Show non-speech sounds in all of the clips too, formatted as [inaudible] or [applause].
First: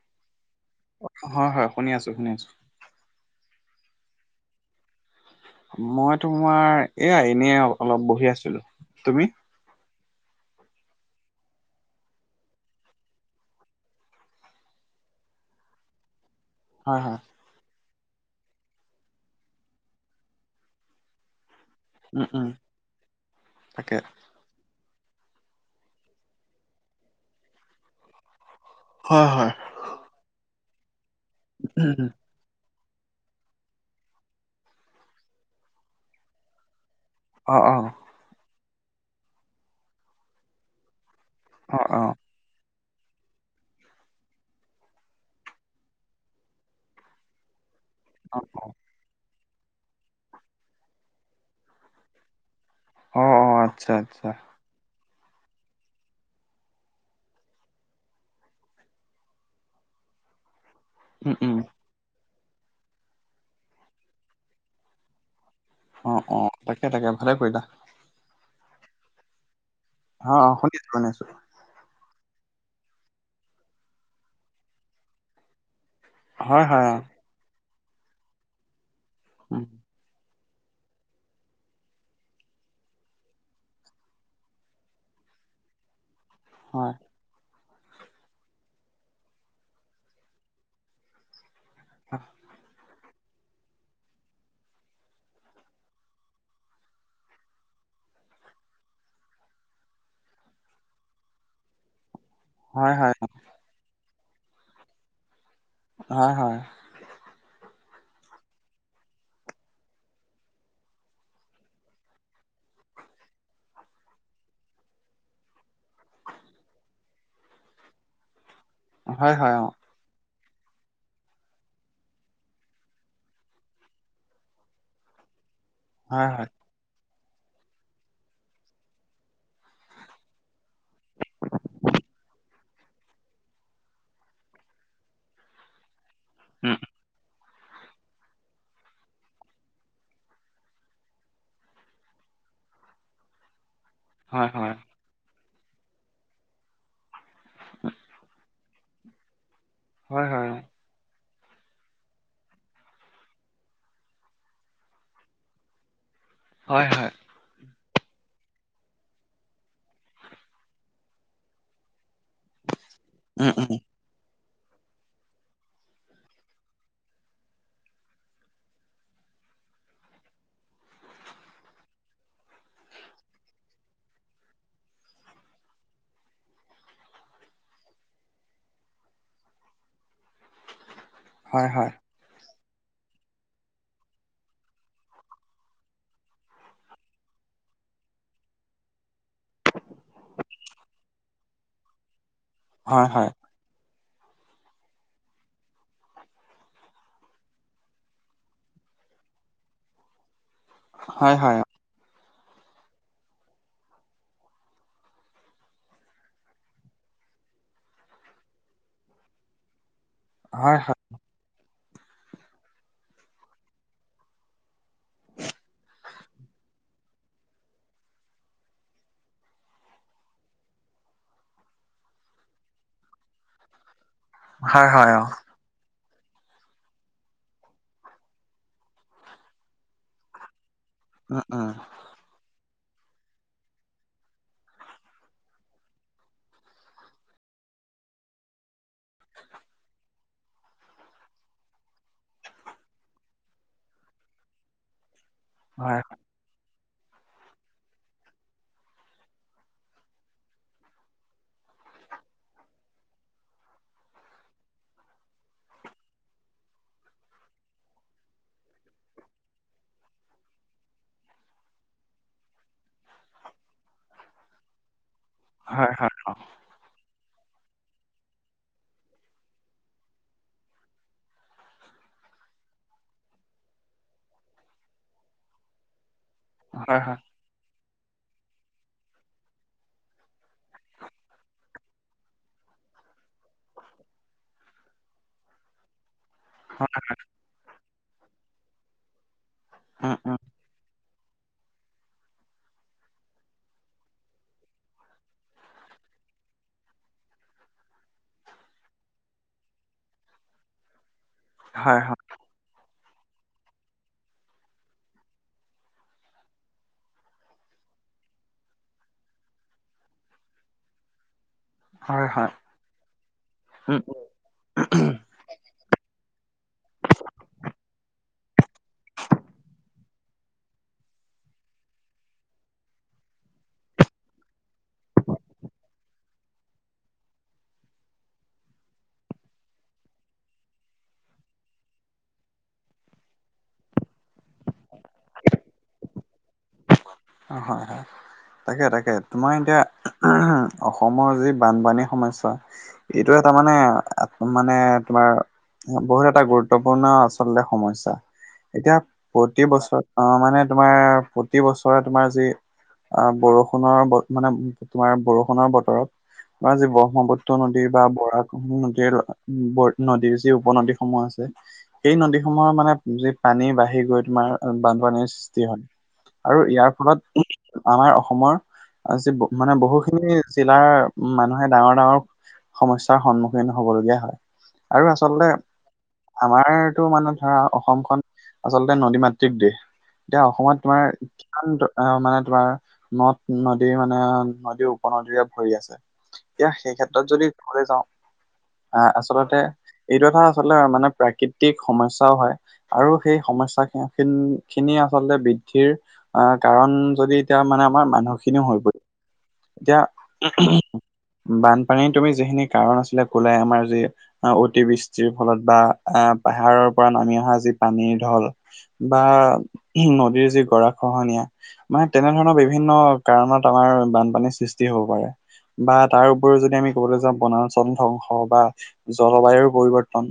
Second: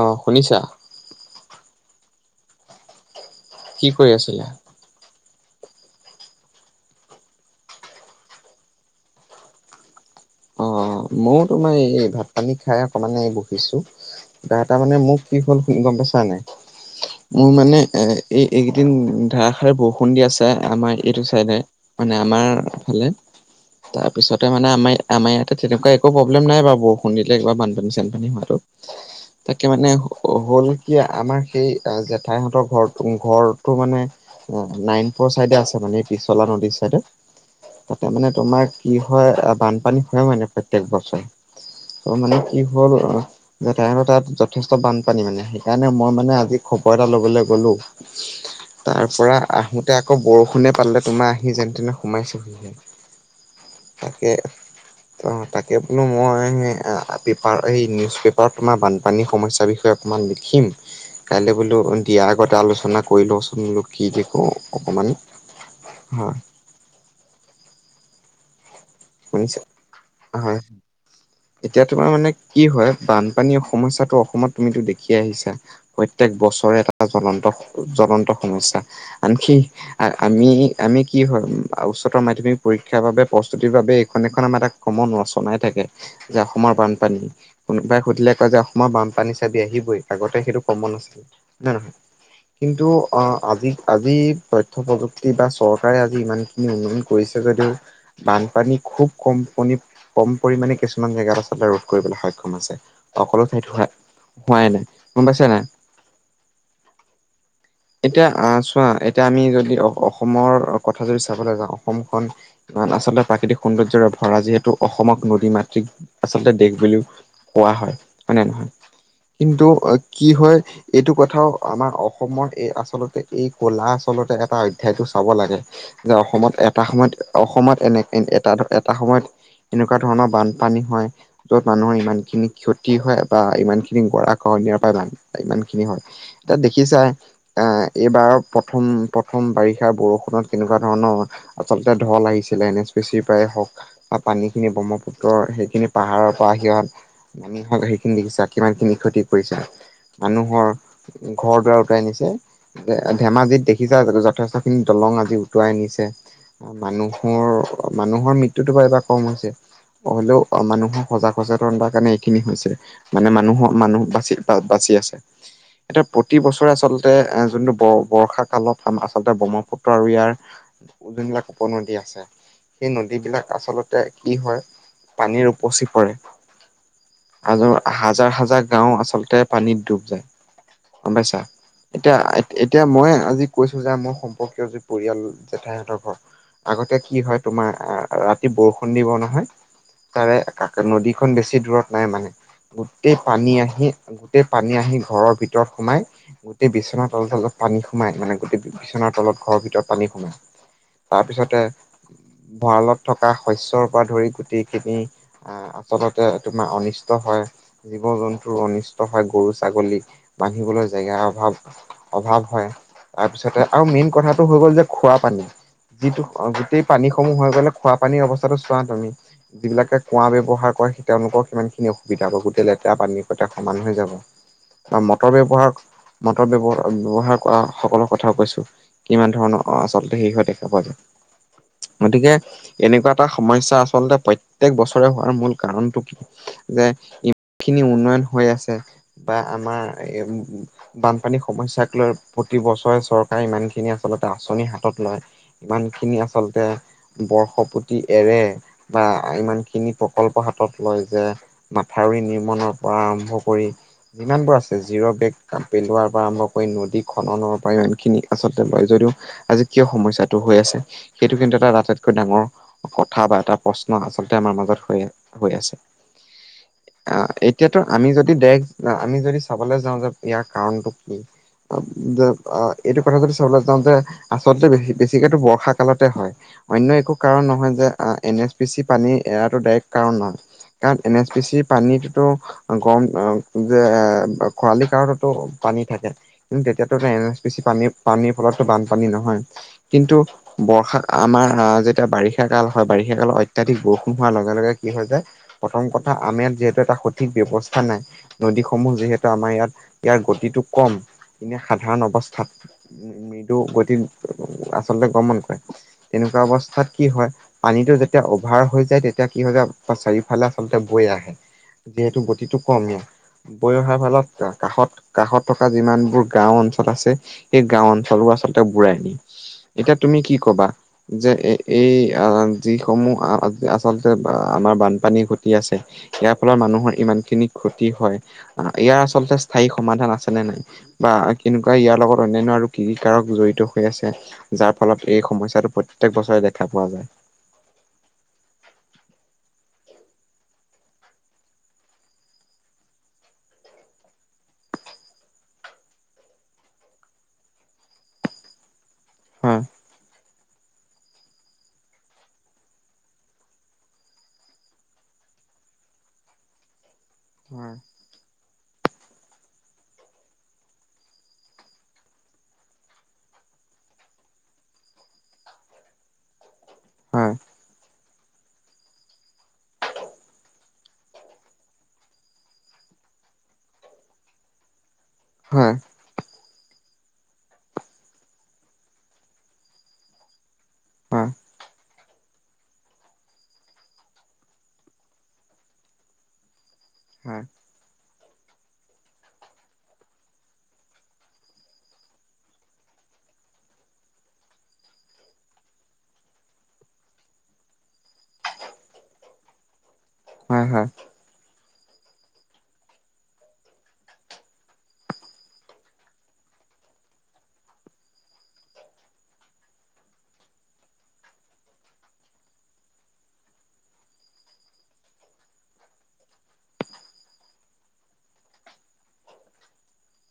অ শুনিছা। হয় হয় শুনি আছোঁ শুনি আছোঁ। কি কৰি আছিলি। মই তোমাৰ এয়া এনে অলপ বহি আছিলো তুমি। অ ময়ো তোমাৰ এই ভাত পানী খাই অকমান এই বহিছোঁ। কিবা এটা মানে মোক কি হ'ল শুনি গম পাইছা নাই। হয় হয়। মোৰ মানে এ এই এইকেইদিন ধাৰাষাৰ বৰষুণ দি আছে আমাৰ এইটো চাইডে। মানে উম আমাৰ উম ফালে তাকে তাৰপিছতে মানে আমাৰ। আমাৰ ইয়াতে তেনেকুৱা একো প্ৰব্লেম নাই বৰষুণ দিলে কিবা বানপানী চানপানী হোৱাটো। হয় হয়। তাকে মানে হ'ল কি আমাৰ সেই উম, জেঠাইহতৰ ঘৰ ঘৰটো মানে। নাৰায়ণপুৰৰ চাইডে আছে মানে পিছলা নদীৰ চাইডে। অ অ অ। তাৰ মানে তোমাৰ কি হয় বানপানী হয় মানে প্ৰত্যেক বছৰে অ অ আৰু মানে। কি হ'ল। যে তাইহতৰ তাত যথেষ্ট বানপানী মানে সেইকাৰণে মই মানে আজি খবৰ এটা লবলৈ গ'লো। অ অ। তাৰ পৰা আহোঁতে আকৌ বৰষুণে পালে তোমাৰ আহি যেনেতেনে সোমাইছোহিহে। অঁ অ আচ্ছা আচ্ছা। ত তাকে বোলো মই সেই এ পেপাৰ এই নিউজ পেপাৰত তোমাৰ বানপানীৰ সমস্যাৰ বিষয়ে অকণমান লিখিম উম উম কাইলৈ বোলো দিয়াৰ আগতে আলোচনা কৰি লওচোন বোলো কি কি কও অকমান। অঁ হয় অঁ তাকে তাকে ভালে কৰিলা। শুনিছ? অ অ শুনি আছো শুনি আছো। এতিয়া তোমাৰ মানে কি হয় বানপানী সমস্যাটো অসমত তুমিতো দেখিয়ে আহিছা। প্ৰত্যেক হয় বছৰে হয় এটা অ জ্বলন্ত জ্বলন্ত সমস্যা আনকি উম আমি আমি কি হয় উচ্চতৰ মাধ্যমিক পৰীক্ষাৰ বাবে প্ৰস্তুতি বাবে এইখন এখন আমাৰ এটা কমন ৰচনাই থাকে যে অসমৰ হয় বানপানী কোনোবাই সুধিলে কয় যে অসমৰ বানপানী চাবি আহিবই আগতে সেইটো কমন আছিল [unintelligible] [inaudible] কিন্তু অ আজি আজি তথ্য প্ৰযুক্তি বা চৰকাৰে আজি ইমানখিনি উন্নয়ন কৰিছে যদিও বানপানী খুব কম পনি কম পৰিমাণে কিছুমান জেগাত আছিল আৰু কৰিবলে সক্ষম হৈছে, হয় হয় সকলো ঠাইত হোৱা হোৱাই নাই, গম পাইছা নাই? হয় হয়। [inaudible] এতিয়া আহ চোৱা এতিয়া আমি যদি অসমৰ কথা যদি চাবলে যাওঁ অসমখন আচলতে প্ৰাকৃতিক সৌন্দৰ্যৰে ভৰা যিহেতু অসমক নদী মাতৃক আচলতে দেশ বুলিও কোৱা হয় হয়নে নহয়? হয় হয় কিন্তু অ কি হয় এইটো কথাও আমাৰ অসমৰ এই আচলতে এই কলা আচলতে এটা অধ্যায়টো চাব লাগে। যে হয় হয় অসমত এটা সময়ত অসমত এনে এটা এটা সময়ত এনেকুৱা ধৰণৰ বান পানী হয় য'ত মানুহৰ ইমান খিনি ক্ষতি হয় বা ইমান খিনি গৰা খহনীয়াৰ পৰা বান ইমান খিনি হয়, এতিয়া উম দেখিছাই এ এইবাৰৰ প্ৰথম প্ৰথম বাৰিষা বৰষুণত কেনেকুৱা ধৰণৰ আচলতে ঢল আহিছিলে এন এছ পি চিৰ পৰাই হওক বা হয় পানী খিনি হয় বক্ষ্মপুত্ৰ ত্ৰৰ সেইখিনি পাহাৰৰ পৰা সিয়া নামি হওক সেইখিনি দেখিছা কিমান খিনি ক্ষতি কৰিছে। মানুহৰ ঘৰ দুৱাৰ উটুৱাই নিছে ধে ধেমাজিত দেখিছা যথেষ্ট খিনি দলং আজি উটুৱাই নিছে। হয় হয় অ হয় হয় মানুহৰ মানুহৰ মৃত্যুটো বাৰু এইবাৰ কম হৈছে। হলেও অ মানুহৰ সজাগ সচেতনতাৰ কাৰণে এইখিনি হৈছে, মানে উম উম মানুহৰ মানুহ বাচি তাত বাছি আছে। এতিয়া প্ৰতি বছৰে আচলতে এ যোনটো ব বৰ্ষা কালত আচলতে ব্ৰহ্মপুত্ৰ আৰু ইয়াৰ যোনবিলাক উপনদী আছে সেই নদীবিলাক আচলতে কি হয়, পানীৰ উপচি পৰে। আ হাজাৰ হাজাৰ গাওঁ আচলতে পানীত ডুব যায়, গম পাইছা? হয় হয়। এতিয়া, এতিয়া মই আজি কৈছোঁ যে মোৰ সম্পৰ্কীয় যি পৰিয়াল জেঠাইহঁতৰ ঘৰ আগতে কি হয় তোমাৰ, আ ৰাতি বৰষুণ দিব নহয় তাৰে কাক নদীখন বেছি দূৰত নাই মানে, হয় গোটেই হয় পানী আহি গোটেই পানী আহি ঘৰৰ ভিতৰত সোমাই গোটেই বিচনাৰ তলৰ তলত পানী সোমাই মানে গোটেই বিচনাৰ তলত ঘৰৰ ভিতৰত পানী সোমাই। হয় হয় তাৰপিছতে, ভঁৰালত থকা শস্যৰ পৰা ধৰি গোটেইখিনি আহ আচলতে তোমাৰ অনিষ্ট হয়, জীৱ জন্তুৰ অনিষ্ট হয় গৰু, ছাগলী। হয় বান্ধিবলৈ হয় জেগাৰ অভাৱ, অভাৱ হয়। তাৰপিছতে আৰু মেইন কথাটো হৈ গ'ল যে খোৱা পানী, যিটো গো-গোটেই পানীসমূহ হৈ গ'লে খোৱাপানীৰ অৱস্থাটো চোৱা তুমি। যিবিলাকে কুঁৱা ব্যৱহাৰ কৰে, তেওঁলোকৰ কিমান খিনি অসুবিধা হ'ব, গোটেই লেতেৰা পানীৰ সতে সমান হৈ যাব। হয় হয় হয় অ মটৰ ব্যৱহাৰ মটৰ ব্যৱহাৰ, বে-ব্যৱহাৰ কৰা সকলৰ কথাও কৈছোঁ, কিমান ধৰণৰ আচলতে হেৰি হৈ থাকে। হয়। অ', অ'। গতিকে, এনেকুৱা এটা সমস্যা আচলতে প্ৰত্যেক বছৰে হোৱাৰ মূল কাৰণটো কি? যে, ইমান খিনি উন্নয়ন হৈ আছে বা আমাৰ এ বানপানীৰ সমস্যাক লৈ প্ৰতি বছৰে চৰকাৰে ইমানখিনি আচলতে আঁচনি হাতত লয় ইমান হয়, খিনি আচলতে বৰ্শকুতি এৰে, বা ইমান খিনি প্ৰকল্প হাতত লয় যে মাথাউৰি নিৰ্মণৰ পৰা আৰম্ভ কৰি যিমানবোৰ আছে, জিৰ বেগ পেলোৱাৰ পৰা আৰম্ভ কৰি নদী খননৰ প্ৰাইভাগ খিনি আচলতে লয় যদিও আজি কিয় সমস্যাত টো হৈ আছে, সেইটো কিন্তু এটা আটাইতকৈ ডাঙৰ কথা বা এটা প্ৰশ্ন আচলতে আমাৰ মাজত হৈ আছে। হৈ আছে। অহ'। অ', এতিয়াটো আমি যদি দেশ আমি যদি চাবলৈ যাওঁ যে ইয়াৰ কাৰণটো কি অ' যে আ এইটো কথা যদি চাবলৈ যাওঁ যে, আচলতে বেছি-বেছি বেছিকেটো বৰ্ষা কালতে হয়, অন্য হয়, হয়, একো হয়, কাৰণ নহয় যে আ এনে এছ পি চি পানী এৰাটো ডাইৰেক্ট কাৰণ নহয়, কাৰণ এন এছ পি চি পানীটোতো গৰম এ যে, খৰালি কাৰণটো পানী থাকে। কিন্তু তেতিয়াটো এন এছ পি চি পানী, পানীৰ ফলতো বানপানী নহয়, উম, কিন্তু উম, বৰ্ষা আমাৰ আ যেতিয়া বাৰিষা কাল হয়, বাৰিষা কালত অত্যাধিক বৰষুণ হোৱাৰ লগে লগে কি হৈ যায় প্ৰথম কথা আমি ইয়াত যিহেতু এটা সঠিক ব্যৱস্থা নাই নদীসমূহ যিহেতু আমাৰ ইয়াত, ইয়াৰ গতিটো কম গতিকে হয়, সাধাৰণ হয়, অৱস্থাত, মৃদু গতিত আচলতে গমন কৰে। তেনেকুৱা অৱস্থাত কি হয়। পানীটো যেতিয়া অভাৰ হৈ যায় তেতিয়া কি হয় জান', চাৰিওফালে আচলতে বৈ আহে। যিহেতু হয়, হয়, গতিটো কম ইয়াৰ, বৈ অহাৰ উম, উম, ফালত কাষত-কাষত থকা যিমানবোৰ গাঁও অঞ্চল আছে, সেই গাওঁ অঞ্চলবোৰ আচলতে বোৰাই নিয়ে। এতিয়া তুমি কি ক'বা? যে এ-এই যিসমূহ আচলতে আ-আমাৰ বানপানী ঘটি আছে ইয়াৰ ফলত মানুহৰ ইমান খিনি ক্ষতি হয়, আহ ইয়াৰ আচলতে স্থায়ী সমাধান আছে নে নাই? বা কেনেকুৱা ইয়াৰ লগত অন্যান্য আৰু কি কি কাৰক জড়িত হৈ আছে? যাৰ ফলত এই সমস্যাটো প্ৰত্যেক বছৰে দেখা পোৱা যায়। হয়, হয়। তাকে, তাকে তোমাৰ এতিয়া আহ অসমৰ যি বানপানী সমস্যা এইটো এটা মানে, আহ মানে তোমাৰ ব-বহুত এটা গুৰুত্বপূৰ্ণ আচলতে সমস্যা। এতিয়া হয় প্ৰতি বছৰ, আহ মানে তোমাৰ প্ৰতি বছৰে তোমাৰ যি অ' বৰষুণৰ ব মানে, তোমাৰ বৰষুণৰ বতৰত তোমাৰ যি ব্ৰহ্মপুত্ৰ পুত্ৰ হয় নদীৰ বা বৰা নদীৰ, ব নদীৰ যি উপনদীসমূহ আছে এই নদীসমূহৰ মানে যি পানী বাঢ়ি গৈ তোমাৰ বানপানীৰ সৃষ্টি হয়। আৰু ইয়াৰ হয় ফলত আমাৰ অসমৰ আজি মানে বহুখিনি জিলাৰ মানুহে ডাঙৰ ডাঙৰ সমস্যাৰ সন্মুখীন হ'বলগীয়া হয় আৰু আচলতে হয় আমাৰতো মানে ধৰা অসমখন আচলতে নদী মাতৃক দেশ। এতিয়া অসমত তোমাৰ কিমান মানে তোমাৰ নদ নদী মানে, নদী উপনদীৰে ভৰি আছে। এতিয়া সেই ক্ষেত্ৰত হয় যদি ক'বলে যাওঁ আহ, আচলতে এইটো এটা আচলতে মানে প্ৰাকৃতিক সমস্যাও হয়। আৰু সেই সমস্যা খিনি আচলতে বৃদ্ধিৰ আহ, কাৰণ যদি এতিয়া মানে আমাৰ মানুহ খিনিও হৈ পৰি হয় এতিয়া, হয় বানপানীৰ তুমি যিখিনি কাৰণ আছিলে তুমি ক'লাই আমাৰ যি অতিবৃষ্টিৰ ফলত বা আহ, পাহাৰৰ পৰা নামি অহা যি পানীৰ ঢল। বা নদীৰ যি গৰা খহনীয়া মানে তেনেধৰণৰ বিভিন্ন কাৰণত আমাৰ বানপানীৰ সৃষ্টি হ'ব পাৰে। বা তাৰ উপৰিও যদি আমি ক'বলৈ যাওঁ বনাঞ্চল ধ্বংস বা জলবায়ুৰ পৰিৱৰ্তন।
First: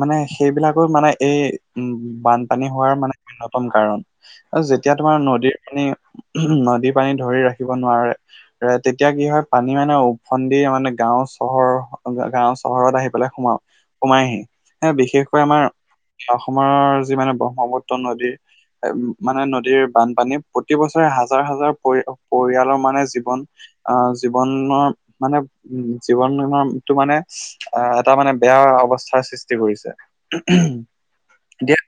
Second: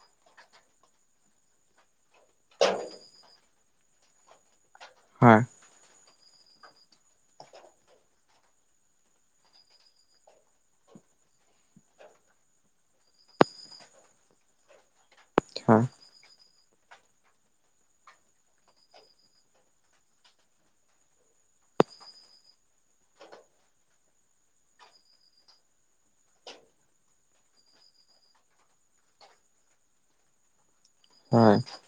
মানে সেইবিলাকো মানে এই উম বানপানী হোৱাৰ মানে অন্যতম কাৰণ। আৰু যেতিয়া তোমাৰ হয় নদীৰ পানী, নদীৰ পানী ধৰি ৰাখিব নোৱাৰে। তেতিয়া কি হয় পানী মানে ওফন্দি মানে গাওঁ চহৰ গাওঁ চহৰত আহি পেলাই সোমাও, সোমাইহি বিশেষকৈ আমাৰ হয় অসমৰ যি মানে ব্ৰহ্মপুত্ৰ নদীৰ মানে নদীৰ বানপানী প্ৰতি বছৰে হাজাৰ হাজাৰ পৰি, পৰিয়ালৰ মানে জীৱন আহ, জীৱনৰ মানে উম জীৱনটো মানে আহ এটা মানে বেয়া অৱস্থাৰ সৃষ্টি কৰিছে। হয়। এতিয়া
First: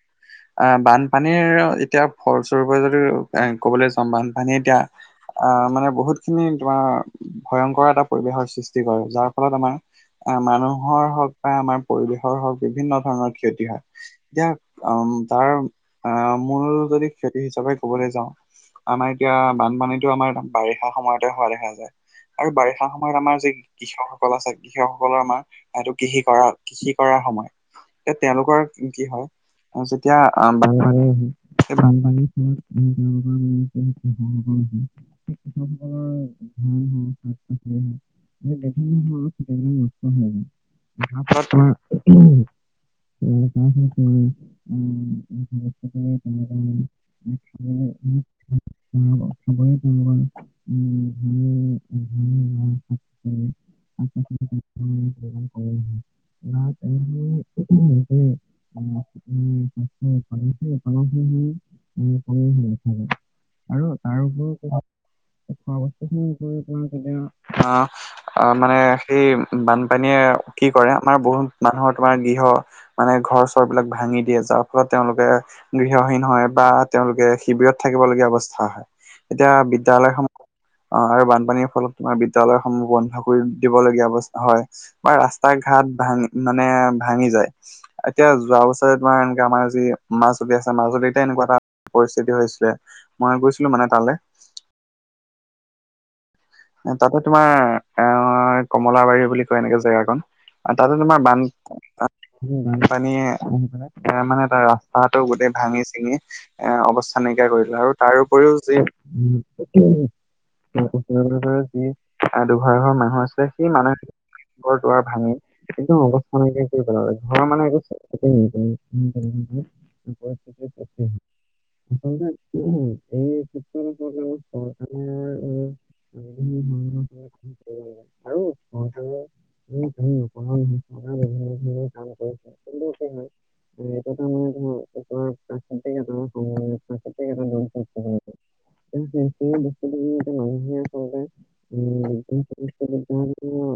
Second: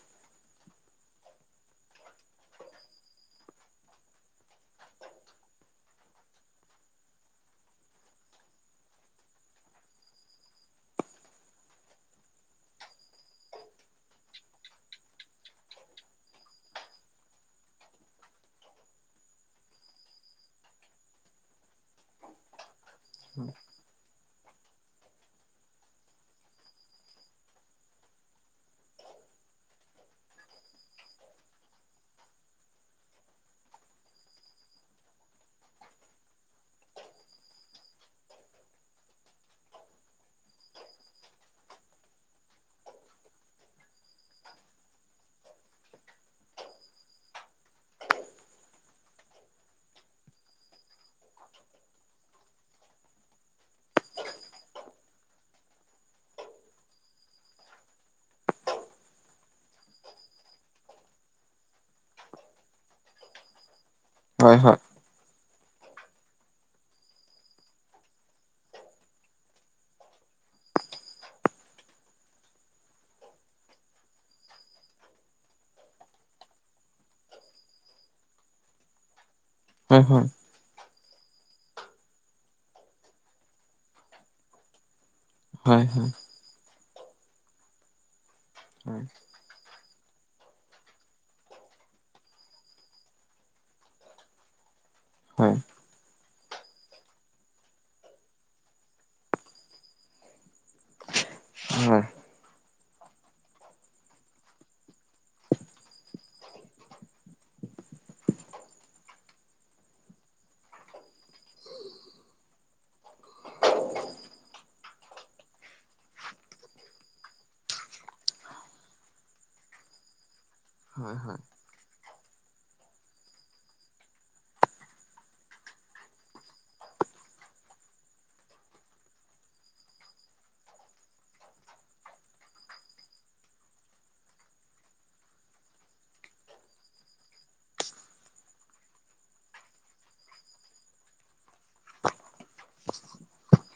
আহ, বানপানীৰ এতিয়া ফলস্বৰূপে যদি ক'বলৈ যাওঁ বানপানী এতিয়া আহ মানে বহুত খিনি তোমাৰ ভয়ংকৰ এটা পৰিৱেশৰ সৃষ্টি কৰে যাৰ ফলত আমাৰ আহ মানুহৰ হওঁক বা আমাৰ পৰিৱেশৰ হওঁক বিভিন্ন ধৰণৰ ক্ষতি হয়। এতিয়া তাৰ আহ মূল যদি ক্ষতি হিচাপে ক'বলৈ যাওঁ। আমাৰ এতিয়া বানপানীটো আমাৰ বাৰিষা সময়তে হোৱা দেখা যায় আৰু বাৰিষা সময়ত আমাৰ যি কৃষকসকল আছে কৃষকসকলৰ আমাৰ, এইটো কৃষি কৰা, কৃষি কৰাৰ সময়। এ তেওঁলোকৰ কি হয় যেতিয়া বানপানী হয় [inaudible] [inaudible] [unintelligible] [unintelligible] [unintelligible] [inaudible] ধান বা শাক পাচলি শাক পাচলি তেওঁলোকৰ মানে যোগান কমি আহে। বা তেওঁলোকৰ যে উম, উম, শস্যৰ উৎপাদন সেই উৎপাদনসমূহ উম, কমি অহা দেখা যায়। আৰু তাৰ হয়, উপৰিও হয়। [unintelligible] আহ, মানে সেই বানপানীয়ে কি কৰে আমাৰ বহুত মানুহৰ তোমাৰ গৃহ মানে ঘৰ চৰ বিলাক ভাঙি দিয়ে যাৰ ফলত তেওঁলোকে গৃহহীন হয় বা তেওঁলোকে শিবিৰত থাকিব লগীয়া অৱস্থা হয়। এতিয়া হয় হয় বিদ্যালয় সমূহ অ' আৰু বানপানীৰ ফলত তোমাৰ বিদ্যয়ালয়সমূহ বন্ধ কৰি দিবলগীয়া অৱস্থা হয়। বা ৰাস্তা হয় হয় ঘাট হয় ভাঙি, মানে ভাঙি যায়। এতিয়া যোৱা বছৰে তোমাৰ এনেকে আমাৰ যি মাজুলী আছে, মাজুলীতে এনেকুৱা এটা পৰিস্থিতি হৈছিলে মই গৈছিলোঁ মানে তালৈ হয় তাতে তোমাৰ এ কমলাবাৰী বুলি কয় এনেকে জেগাখন আৰু তাতে তোমাৰ বান উ বানপানীয়ে মানে তাৰ ৰাস্তাটো গোটেই ভাঙি চিঙি এ অৱস্থা নাইকিয়া কৰিলে আৰু তাৰ উপৰিও যি তেদৰে যি দুঘাৰঘৰ মানুহ আছে সেই মানুহ বৰ দুৱ ভাঙি [unintelligible] একদম অৱস্থা নাইকিয়া কৰি পেলালে ঘৰ মানুহ একো পৰিস্থিতিৰ সৃষ্টি হৈছে হয় আচলতে এই ক্ষেত্ৰত চৰকাৰৰ ম [unintelligible] আমি আমি নকৰা নহয় চৰকাৰে বিভিন্ন ধৰণৰ কাম কৰিছে কিন্তু কি হয় এ এইটো এটা মানে তোমাৰ তোমাৰ প্ৰাকৃতিক এটা সময় প্ৰাকৃতিক এটা দুৰ্যোগ ক'বলৈ গ'লে। এতিয়া সেই বস্তুটো মানে এতিয়া মানুহে সেই আচলতে কৰে [unintelligible]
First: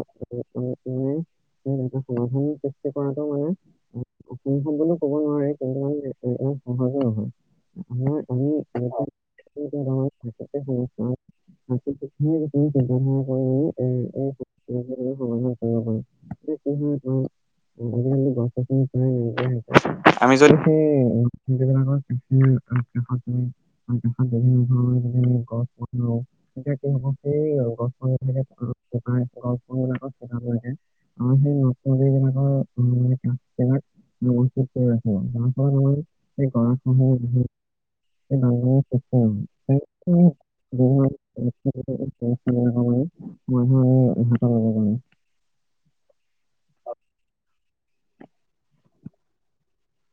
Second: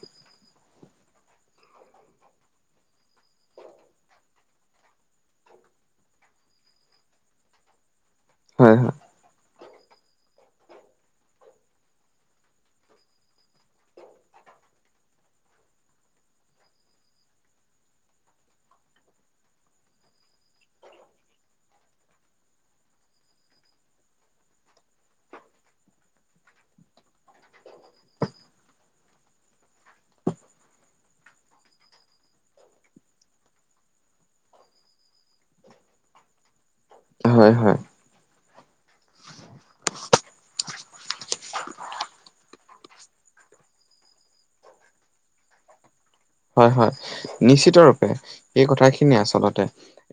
বানপানীৰ সৃষ্টি কৰাটো মানে অসম্ভৱ বুলি ক'ব নোৱাৰি কিন্তু মানে ইমান সহজো নহয়। হয় হয় থাক [unintelligible] আ তুমি চিন্তা ন কৰিিমি সমাধান কৰিব পাৰো [unintelligible] কিহ আজিকালি গছনি নাইকীয়া হৈছে আমি যদি সেইবিলাকৰ কৃষি কষত হয় বিভিন্ন ধৰণৰ গছ ৰুও এতিয়া কি গছ বিিলাকে গছ বিলাক চো যে [unintelligible] আৰু সেই নতুন বিিলাকৰ [unintelligible] [inaudible] সেই গৰাখহনীয়া হয় হয় সেই বানপানীৰ সৃষ্টি হল ম [unintelligible] অ ইহঁতক লব পাৰি [unintelligible] হয় হয় নিশ্চিত ৰূপে এই কথা খিনি আচলতে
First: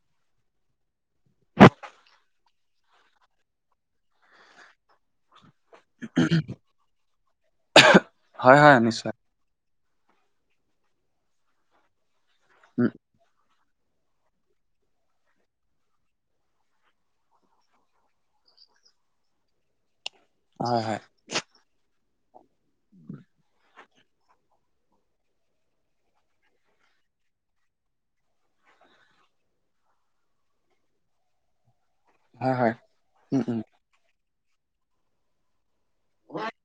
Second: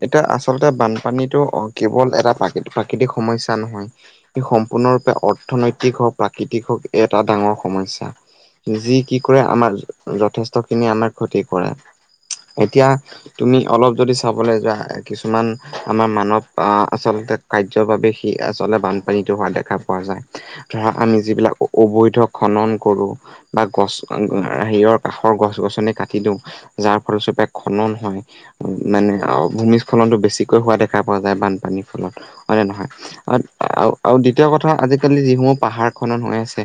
এতিয়া আচলতে বানপানীটো কেৱল এটা প্ৰাকি প্ৰাকৃতিক সমস্যা নহয় সম্পূৰ্ণৰূপে অৰ্থনৈতিক হওঁক প্ৰাকৃতিক হওক এটা ডাঙৰ সমস্যা হয়, হয়, যি কি নিশ্চয়। কি কৰে আমাৰ যথেষ্ট খিনি আমাৰ ক্ষতি কৰে এতিয়া উম, তুমি অলপ যদি চাবলৈ যোৱা কিছুমান আমাৰ মানৱ আচলতে কাৰ্যৰ বাবে সি আচলতে বানপানীটো হোৱা দেখা দেখা পোৱা যায় হয়, ধৰা হয়, আমি যিবিলাক অবৈধ খনন কৰো বা গছ হ হিৰৰ কাষৰ গছ গছনি কাতো কিন্তু যাৰ ফলস্বৰুপে খনন হয় নাই নাই আও ভূমিস্খলনটো বেছিকৈ হোৱা দেখা পোৱা যায় বানপানী ফলত হয় নে নহয় উম, উম, আৰু আৰু দ্বিতীয় কথা আজিকালি যিসমূহ পাহাৰ খনন হৈ আছে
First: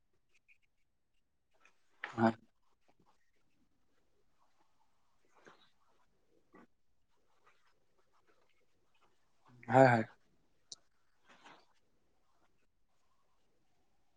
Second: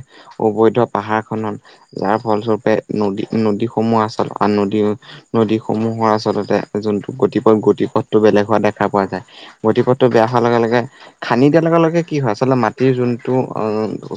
অবৈধ পাহাৰ খনন যাৰ হয়, ফলস্বৰূপে নদী নদীসমূহ আচল নদী নদীসমূহৰ আচলতে যোনটো গতিপথ গতিপথটো বেলেগ হোৱা দেখা পোৱা যায় হয়, হয়, গতিপথটো বেয়া হোৱাৰ লগে লগে খান্দি দিয়াৰ লগে লগে কি হয় আচলতে মাটিৰ যোনটো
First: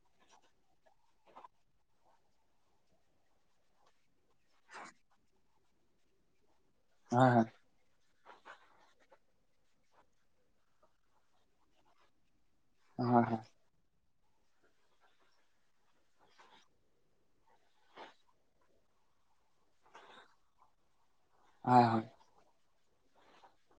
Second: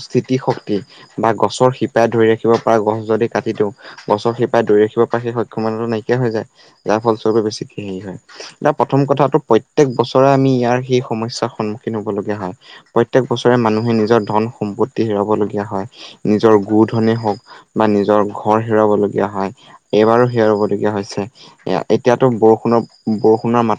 স্থিতি শক্তি বা গছৰ শিপাই ধৰি ৰাখিব পাৰা গছ যদি কাটি দিওঁ গছৰ শিপাই ধৰি ৰাখিব পানীৰ সক্ষমতাটো নাইকিয়া হৈ যায় যাৰ হয়, ফলস্বৰূপে হয়, বেছিকে হে হয় এতিয়া প্ৰথম কথাটো প্ৰত্যেক বছৰে আমি ইয়াৰ সেই সমস্যাৰ সন্মুখীন হব লগীয়া হয় হয়, প্ৰত্যেক বছৰে মানুহে নিজৰ ধন সম্পদ। হেৰাব লগীয়া হয় নিজৰ গোধনে হওক বা নিজৰ ঘৰ হেৰাবলগীয়া হয়। এইবাৰো সেয়া ৰুবলগীয়া হৈছে। এ হয়, হয়। এতিয়াতো বৰষুণৰ বৰষুণৰ মাত।